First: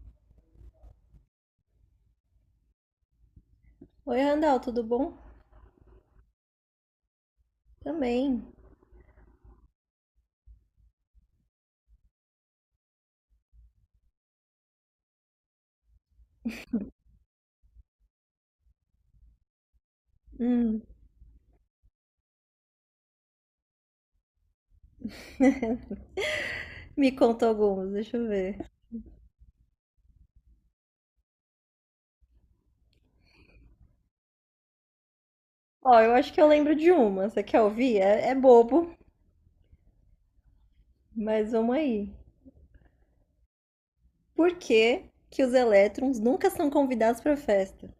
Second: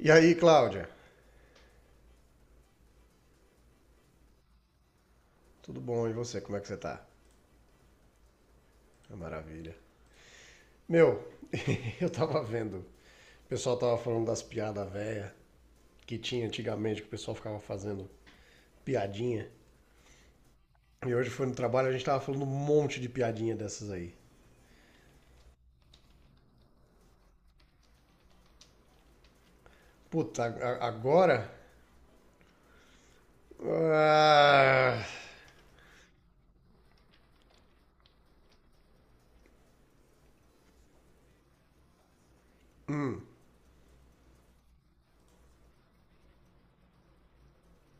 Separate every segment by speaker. Speaker 1: E aí, Cláudia?
Speaker 2: Oi, Randall, tudo bom?
Speaker 1: Tudo bom? E você? Como é que você tá?
Speaker 2: Também.
Speaker 1: É maravilha. Meu, eu tava vendo. O pessoal tava falando das piadas velhas que tinha antigamente, que o pessoal ficava fazendo piadinha.
Speaker 2: Hum,
Speaker 1: E hoje foi no trabalho, a gente tava falando um monte de piadinha dessas aí.
Speaker 2: me conta algumas, deixa eu ver.
Speaker 1: Puta, agora? Ah,
Speaker 2: Ó, eu acho que eu lembro de uma. Você quer ouvir? É bobo, mas vamos aí. Por que que os elétrons nunca são convidados pra festa?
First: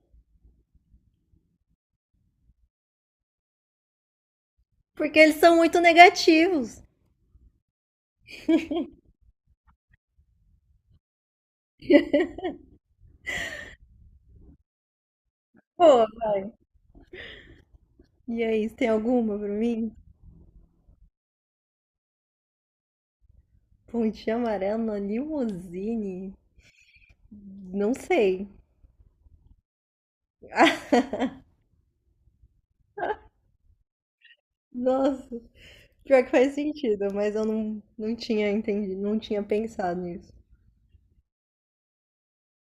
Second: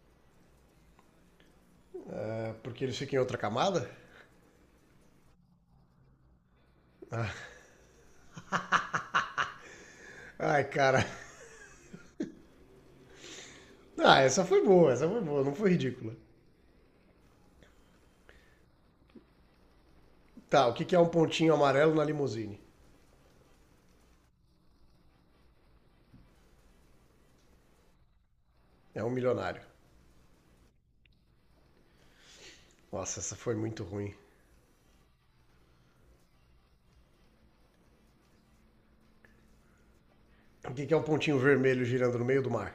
Speaker 1: é porque eles ficam em outra camada?
Speaker 2: Porque eles são muito negativos.
Speaker 1: Ai, cara. Ah, essa foi boa, não foi
Speaker 2: Pô,
Speaker 1: ridícula.
Speaker 2: e aí, você tem alguma pra mim?
Speaker 1: Tá, o que que é um pontinho amarelo na limusine?
Speaker 2: Pontinho amarela, na limusine? Não sei.
Speaker 1: É um milionário. Nossa, essa foi muito ruim.
Speaker 2: Nossa, pior que faz sentido, mas eu não tinha entendido, não tinha pensado nisso.
Speaker 1: O que é um pontinho vermelho girando no meio do mar?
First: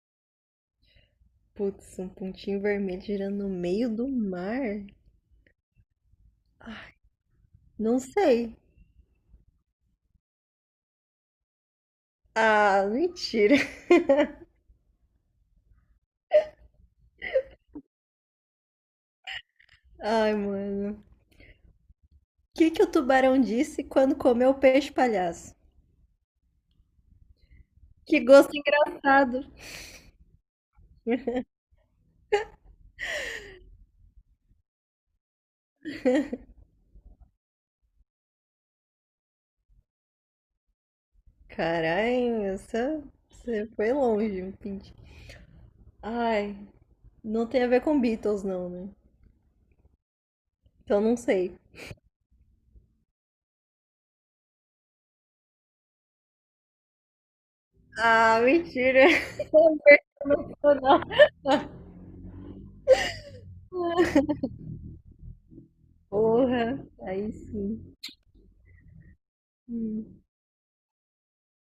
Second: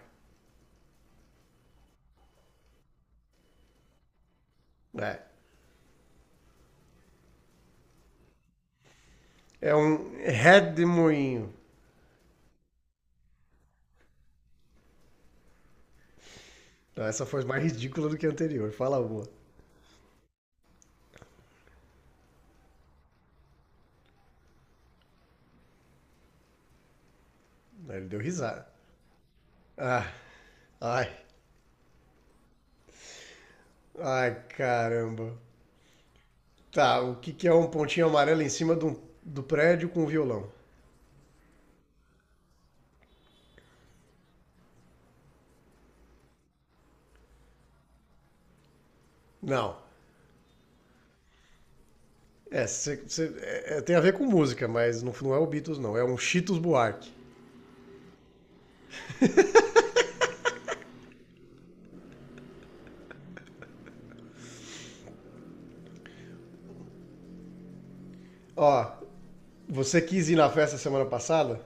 Speaker 2: Putz, um pontinho vermelho girando no meio do mar?
Speaker 1: É.
Speaker 2: Não sei.
Speaker 1: É um redemoinho.
Speaker 2: Ah, mentira.
Speaker 1: Não, essa foi mais ridícula do que a anterior. Fala uma.
Speaker 2: Ai, mano. O que que o tubarão disse quando comeu o peixe palhaço?
Speaker 1: Ele deu
Speaker 2: Que gosto
Speaker 1: risada.
Speaker 2: engraçado.
Speaker 1: Ah, ai. Ai, caramba. Tá, o que que é um pontinho amarelo em cima do, do prédio com um violão?
Speaker 2: Caralho, essa... você foi longe, um pintinho. Ai, não tem a ver com Beatles, não, né?
Speaker 1: Não.
Speaker 2: Então não sei.
Speaker 1: É, tem a ver com música, mas não, não é o Beatles, não. É um Cheetos Buarque.
Speaker 2: Ah, mentira. Não, aguento, não. Porra, aí sim.
Speaker 1: Ó, você
Speaker 2: Hum,
Speaker 1: quis ir na festa semana passada?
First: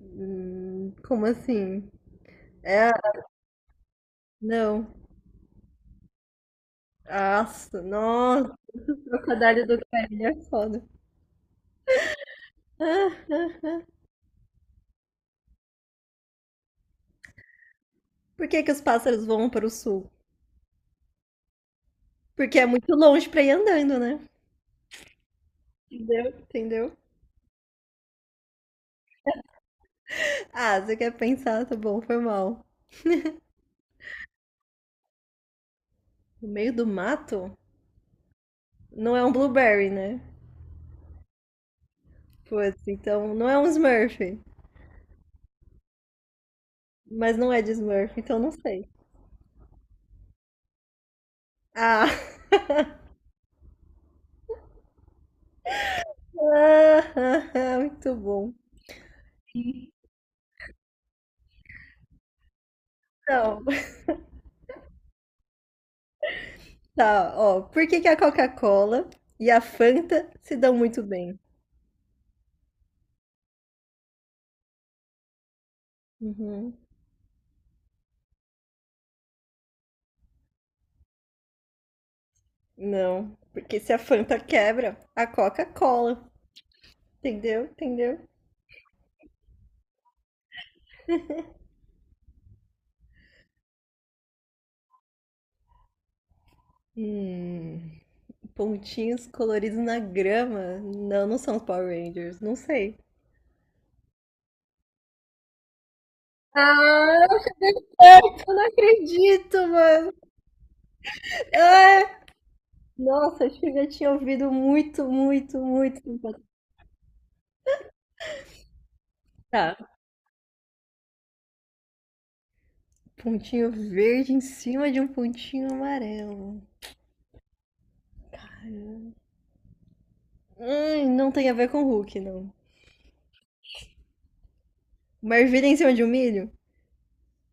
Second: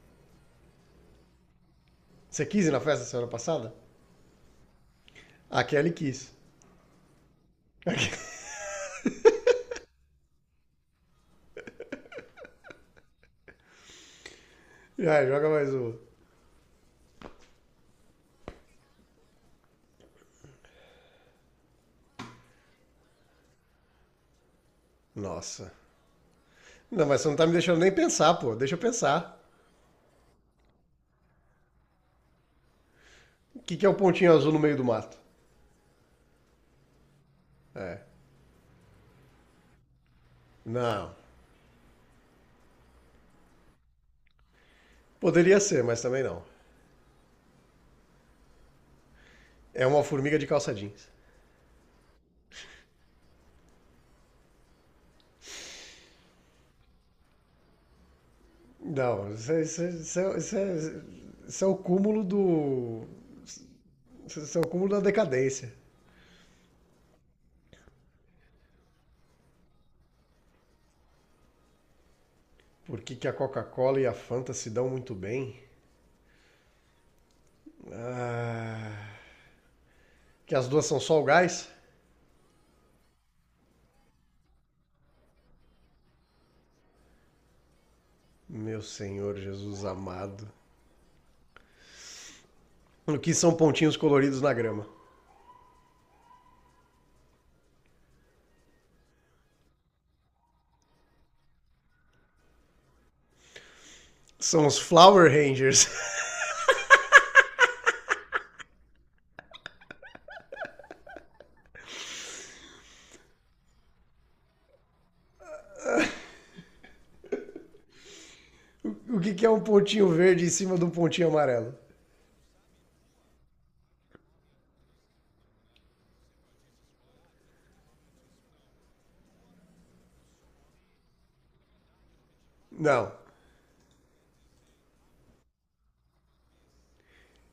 Speaker 2: como assim?
Speaker 1: Você quis ir na
Speaker 2: É,
Speaker 1: festa semana passada?
Speaker 2: não.
Speaker 1: A Kelly quis.
Speaker 2: Nossa, nossa. Trocadilho do Guarani é foda. Ah, ah, ah.
Speaker 1: Ah, joga mais uma.
Speaker 2: Por que que os pássaros voam para o sul? Porque é muito longe pra ir andando, né?
Speaker 1: Nossa.
Speaker 2: Entendeu? Entendeu?
Speaker 1: Não, mas você não tá me deixando nem pensar, pô. Deixa eu pensar.
Speaker 2: Ah, você quer pensar, tá bom, foi mal.
Speaker 1: O que que é o pontinho azul no meio do mato?
Speaker 2: No meio do mato?
Speaker 1: É.
Speaker 2: Não é um blueberry, né?
Speaker 1: Não.
Speaker 2: Putz, então não é um Smurf.
Speaker 1: Poderia ser, mas também não.
Speaker 2: Mas não é de Smurf, então não sei.
Speaker 1: É uma formiga de calça jeans.
Speaker 2: Ah, ah, ah, ah, muito bom.
Speaker 1: Não, isso é, isso é o cúmulo do.
Speaker 2: Então,
Speaker 1: Isso é o cúmulo da decadência.
Speaker 2: tá, ó. Por que que a Coca-Cola e a Fanta se dão muito bem?
Speaker 1: Por que que a Coca-Cola e a Fanta se dão muito bem?
Speaker 2: Uhum.
Speaker 1: Que as duas são só o gás?
Speaker 2: Não, porque se a Fanta quebra, a Coca-Cola. Entendeu? Entendeu?
Speaker 1: Meu Senhor Jesus amado. O que são pontinhos coloridos na grama?
Speaker 2: Hum, pontinhos coloridos na grama. Não, não são os Power Rangers. Não sei.
Speaker 1: São os Flower Rangers.
Speaker 2: Ah, eu não acredito, mano. Ah, nossa, acho que eu já tinha ouvido muito, muito, muito tempo atrás.
Speaker 1: O que que é um
Speaker 2: Tá.
Speaker 1: pontinho verde em cima de um pontinho amarelo?
Speaker 2: Pontinho verde em cima de um pontinho amarelo. Não tem a ver com o Hulk, não.
Speaker 1: Não.
Speaker 2: Uma ervilha em cima de um milho?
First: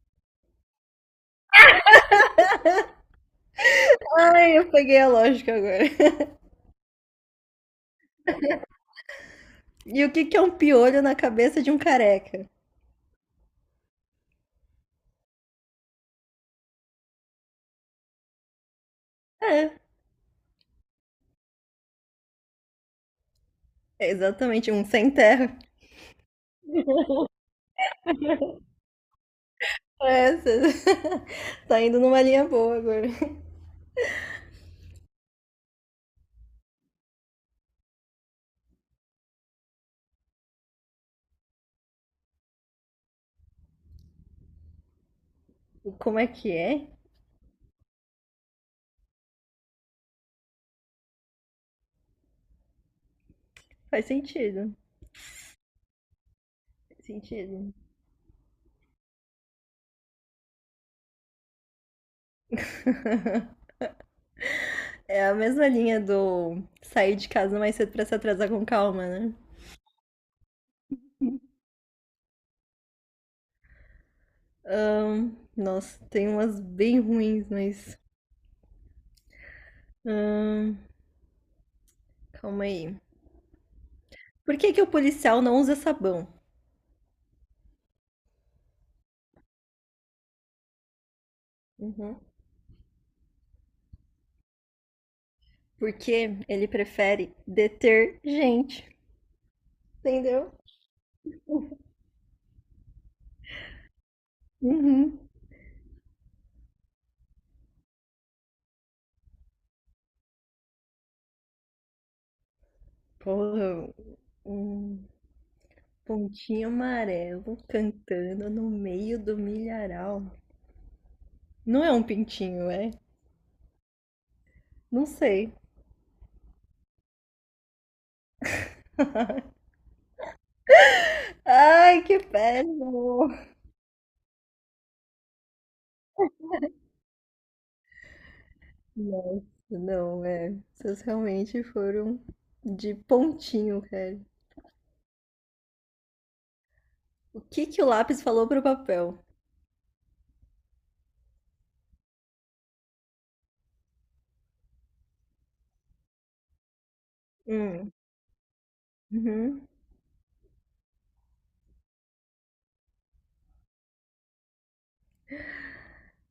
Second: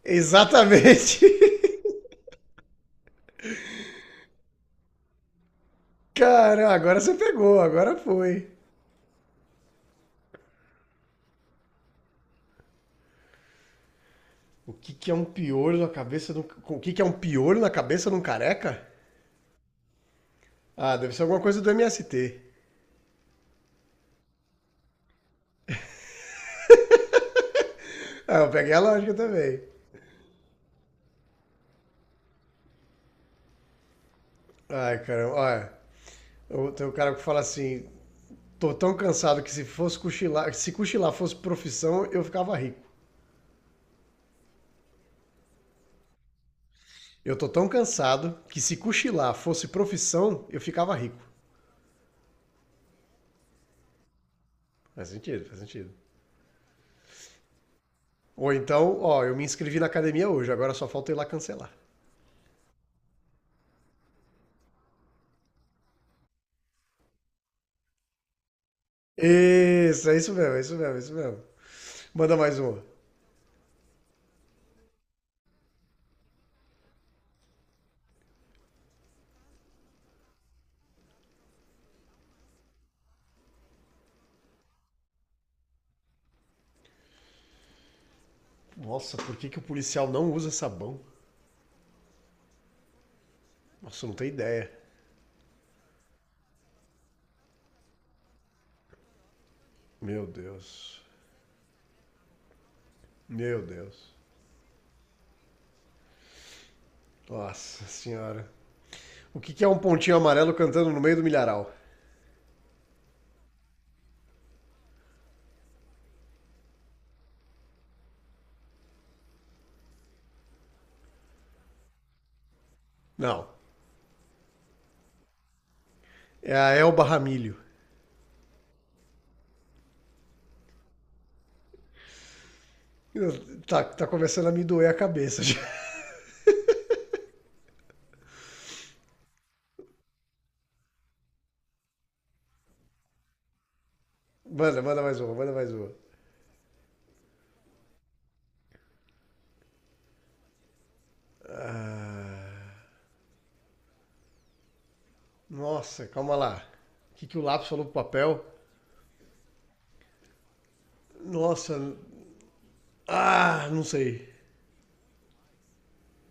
Speaker 1: Exatamente.
Speaker 2: Ai, eu peguei a lógica agora.
Speaker 1: Cara, agora você pegou, agora foi.
Speaker 2: E o que que é um piolho na cabeça de um careca?
Speaker 1: O que que é um piolho na cabeça de um... O que que é um piolho na cabeça de um careca?
Speaker 2: É,
Speaker 1: Ah, deve ser alguma coisa do MST.
Speaker 2: é exatamente, um sem terra.
Speaker 1: Ah, eu peguei a lógica também.
Speaker 2: É, cê... tá indo numa linha boa agora.
Speaker 1: Ai, caramba, olha. Tem um cara que fala assim: tô tão cansado que se cochilar fosse profissão, eu ficava rico.
Speaker 2: Como é que é?
Speaker 1: Eu tô tão cansado que se cochilar fosse profissão, eu ficava rico.
Speaker 2: Faz sentido.
Speaker 1: Faz sentido, faz sentido.
Speaker 2: Faz sentido.
Speaker 1: Ou então, ó, eu me inscrevi na academia hoje, agora só falta eu ir lá cancelar.
Speaker 2: É a mesma linha do sair de casa mais cedo pra se atrasar com calma, né?
Speaker 1: Isso, é isso mesmo, é isso mesmo, é isso mesmo. Manda mais uma.
Speaker 2: Nossa, tem umas bem ruins, mas calma aí. Por que que o policial não usa sabão?
Speaker 1: Nossa, por que que o policial não usa sabão?
Speaker 2: Uhum.
Speaker 1: Nossa, eu não tenho ideia.
Speaker 2: Porque ele prefere detergente,
Speaker 1: Meu
Speaker 2: entendeu?
Speaker 1: Deus. Meu Deus.
Speaker 2: Uhum.
Speaker 1: Nossa senhora. O que que é um pontinho amarelo cantando no meio do milharal?
Speaker 2: Porra, um pontinho amarelo cantando no meio do milharal. Não é um pintinho, é?
Speaker 1: Não.
Speaker 2: Não sei.
Speaker 1: É a Elba Ramilho.
Speaker 2: Ai, que péssimo!
Speaker 1: Tá, tá começando a me doer a cabeça já.
Speaker 2: Nossa, não, é. Vocês realmente foram de pontinho, cara.
Speaker 1: Manda, manda mais uma, manda mais uma.
Speaker 2: O que que o lápis falou pro papel?
Speaker 1: Ah, nossa, calma lá. O que que o lápis falou
Speaker 2: Hum,
Speaker 1: pro papel?
Speaker 2: uhum.
Speaker 1: Nossa, ah, não sei.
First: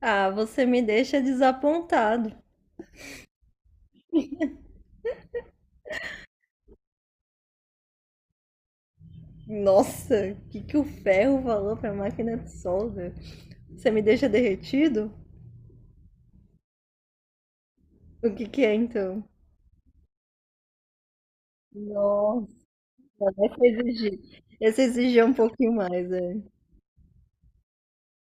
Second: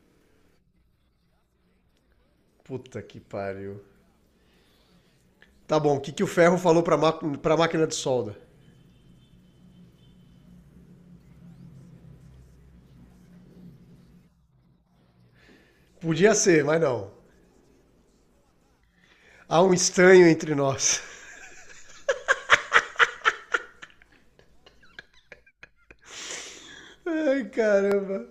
Speaker 2: Ah, você me deixa desapontado.
Speaker 1: Puta que pariu. Tá bom, o que que o ferro falou pra máquina de solda?
Speaker 2: Nossa, o que que o ferro falou pra máquina de solda? Você me deixa derretido?
Speaker 1: Podia ser, mas não.
Speaker 2: O que que é então?
Speaker 1: Há um estranho entre nós.
Speaker 2: Nossa. Essa exigir. Essa exigir um pouquinho mais, é.
Speaker 1: Ai, caramba.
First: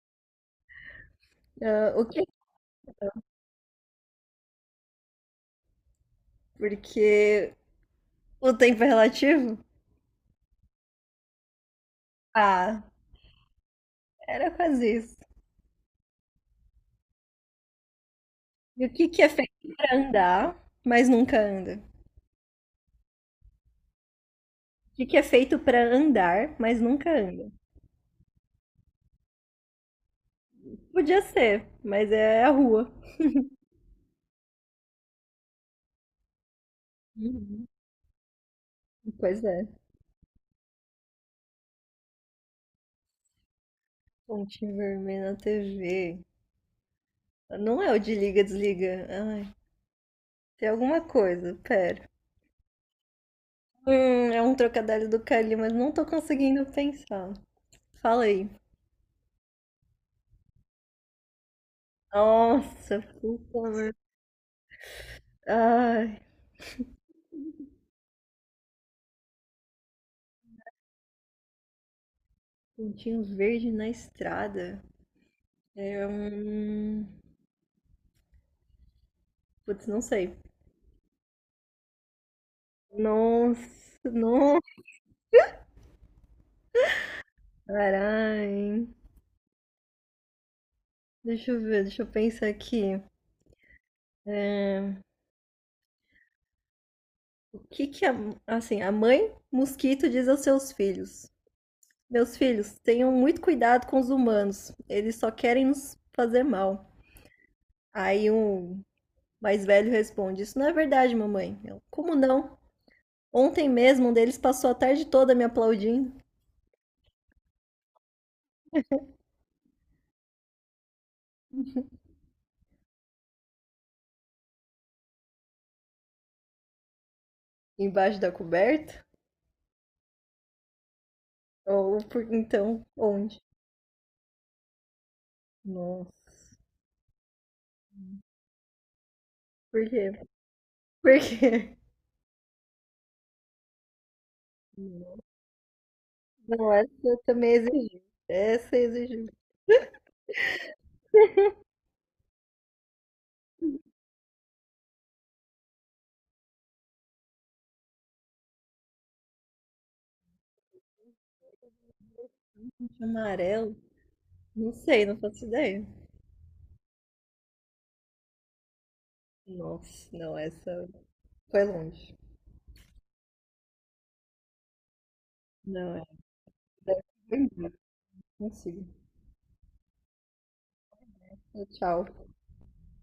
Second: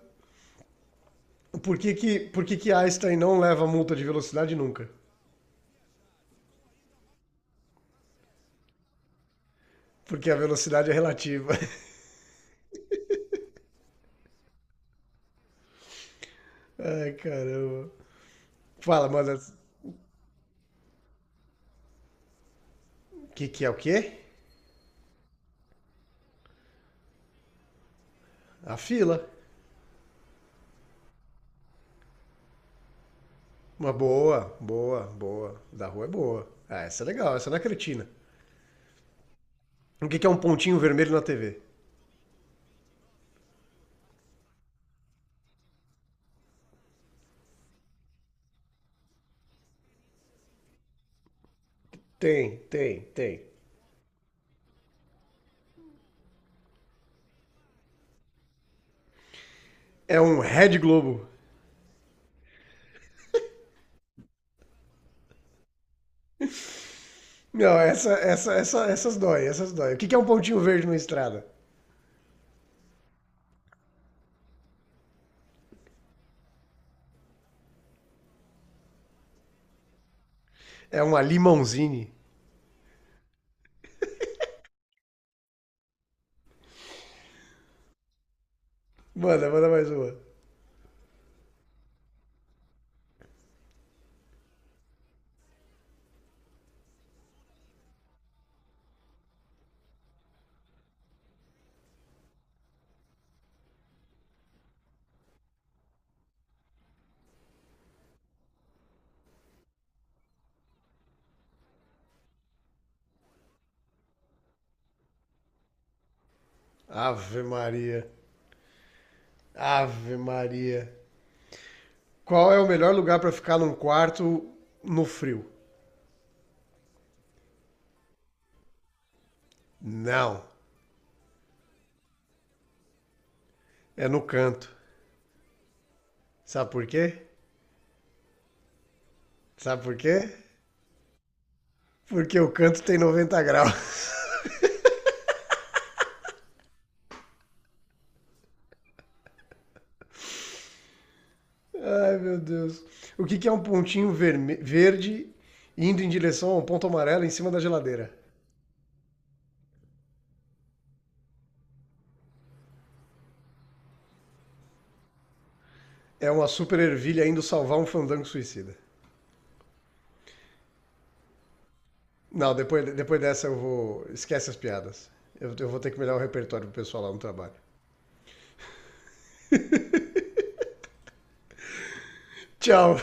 Speaker 2: Ah, o que?
Speaker 1: Por que que Einstein
Speaker 2: É?
Speaker 1: não leva multa de velocidade nunca?
Speaker 2: Porque o tempo é relativo?
Speaker 1: Porque a velocidade é relativa.
Speaker 2: Ah, era quase isso.
Speaker 1: Ai, caramba.
Speaker 2: E o que
Speaker 1: Fala,
Speaker 2: que é
Speaker 1: manda.
Speaker 2: feito pra andar, mas nunca anda?
Speaker 1: O que que é o quê?
Speaker 2: O que que é feito pra andar, mas nunca anda?
Speaker 1: A fila.
Speaker 2: Podia ser, mas é a rua.
Speaker 1: Uma boa, boa, boa. Da rua é boa. Ah, essa é legal, essa não é
Speaker 2: Uhum.
Speaker 1: cretina.
Speaker 2: Pois é.
Speaker 1: O que que é um pontinho vermelho na TV?
Speaker 2: Ponte vermelha na TV. Não é o de liga, desliga. Ai, tem alguma coisa, pera.
Speaker 1: Tem, tem, tem.
Speaker 2: É um trocadilho do Cali, mas não tô conseguindo pensar. Fala aí.
Speaker 1: É um Red Globo.
Speaker 2: Nossa, puta merda. Ai,
Speaker 1: Não, essas dói, essas dói. O que que é um pontinho verde numa estrada?
Speaker 2: pontinho verde na estrada. É um. Putz, não sei.
Speaker 1: É uma Limonzine.
Speaker 2: Nossa, nossa, caralho.
Speaker 1: Manda, manda mais uma.
Speaker 2: Deixa eu ver, deixa eu pensar aqui. O que que a, assim, a mãe mosquito diz aos seus filhos? Meus filhos, tenham muito cuidado com os humanos. Eles só querem nos fazer mal. Aí o mais velho responde: Isso não é verdade, mamãe. Eu, como não? Ontem mesmo um deles passou a tarde toda me aplaudindo.
Speaker 1: Ave Maria. Ave Maria. Qual é o melhor lugar pra ficar num quarto no frio?
Speaker 2: Embaixo da coberta?
Speaker 1: Não,
Speaker 2: Ou por, então, onde?
Speaker 1: é no canto.
Speaker 2: Nossa.
Speaker 1: Sabe por quê? Sabe
Speaker 2: Por
Speaker 1: por
Speaker 2: quê?
Speaker 1: quê?
Speaker 2: Por quê?
Speaker 1: Porque o canto tem 90 graus.
Speaker 2: Não, essa também exigiu. Essa exigiu.
Speaker 1: Ai, meu Deus. O que que é um pontinho verde indo em direção a um ponto amarelo em cima da geladeira?
Speaker 2: Amarelo? Não sei, não faço ideia.
Speaker 1: É uma super ervilha indo salvar um fandango suicida.
Speaker 2: Nossa, não, essa foi longe.
Speaker 1: Não, depois, depois dessa eu vou. Esquece as piadas. Eu vou ter
Speaker 2: Não,
Speaker 1: que
Speaker 2: essa
Speaker 1: melhorar o repertório pro
Speaker 2: foi
Speaker 1: pessoal lá no
Speaker 2: longe.
Speaker 1: trabalho.
Speaker 2: Não consigo. Tchau.
Speaker 1: Tchau!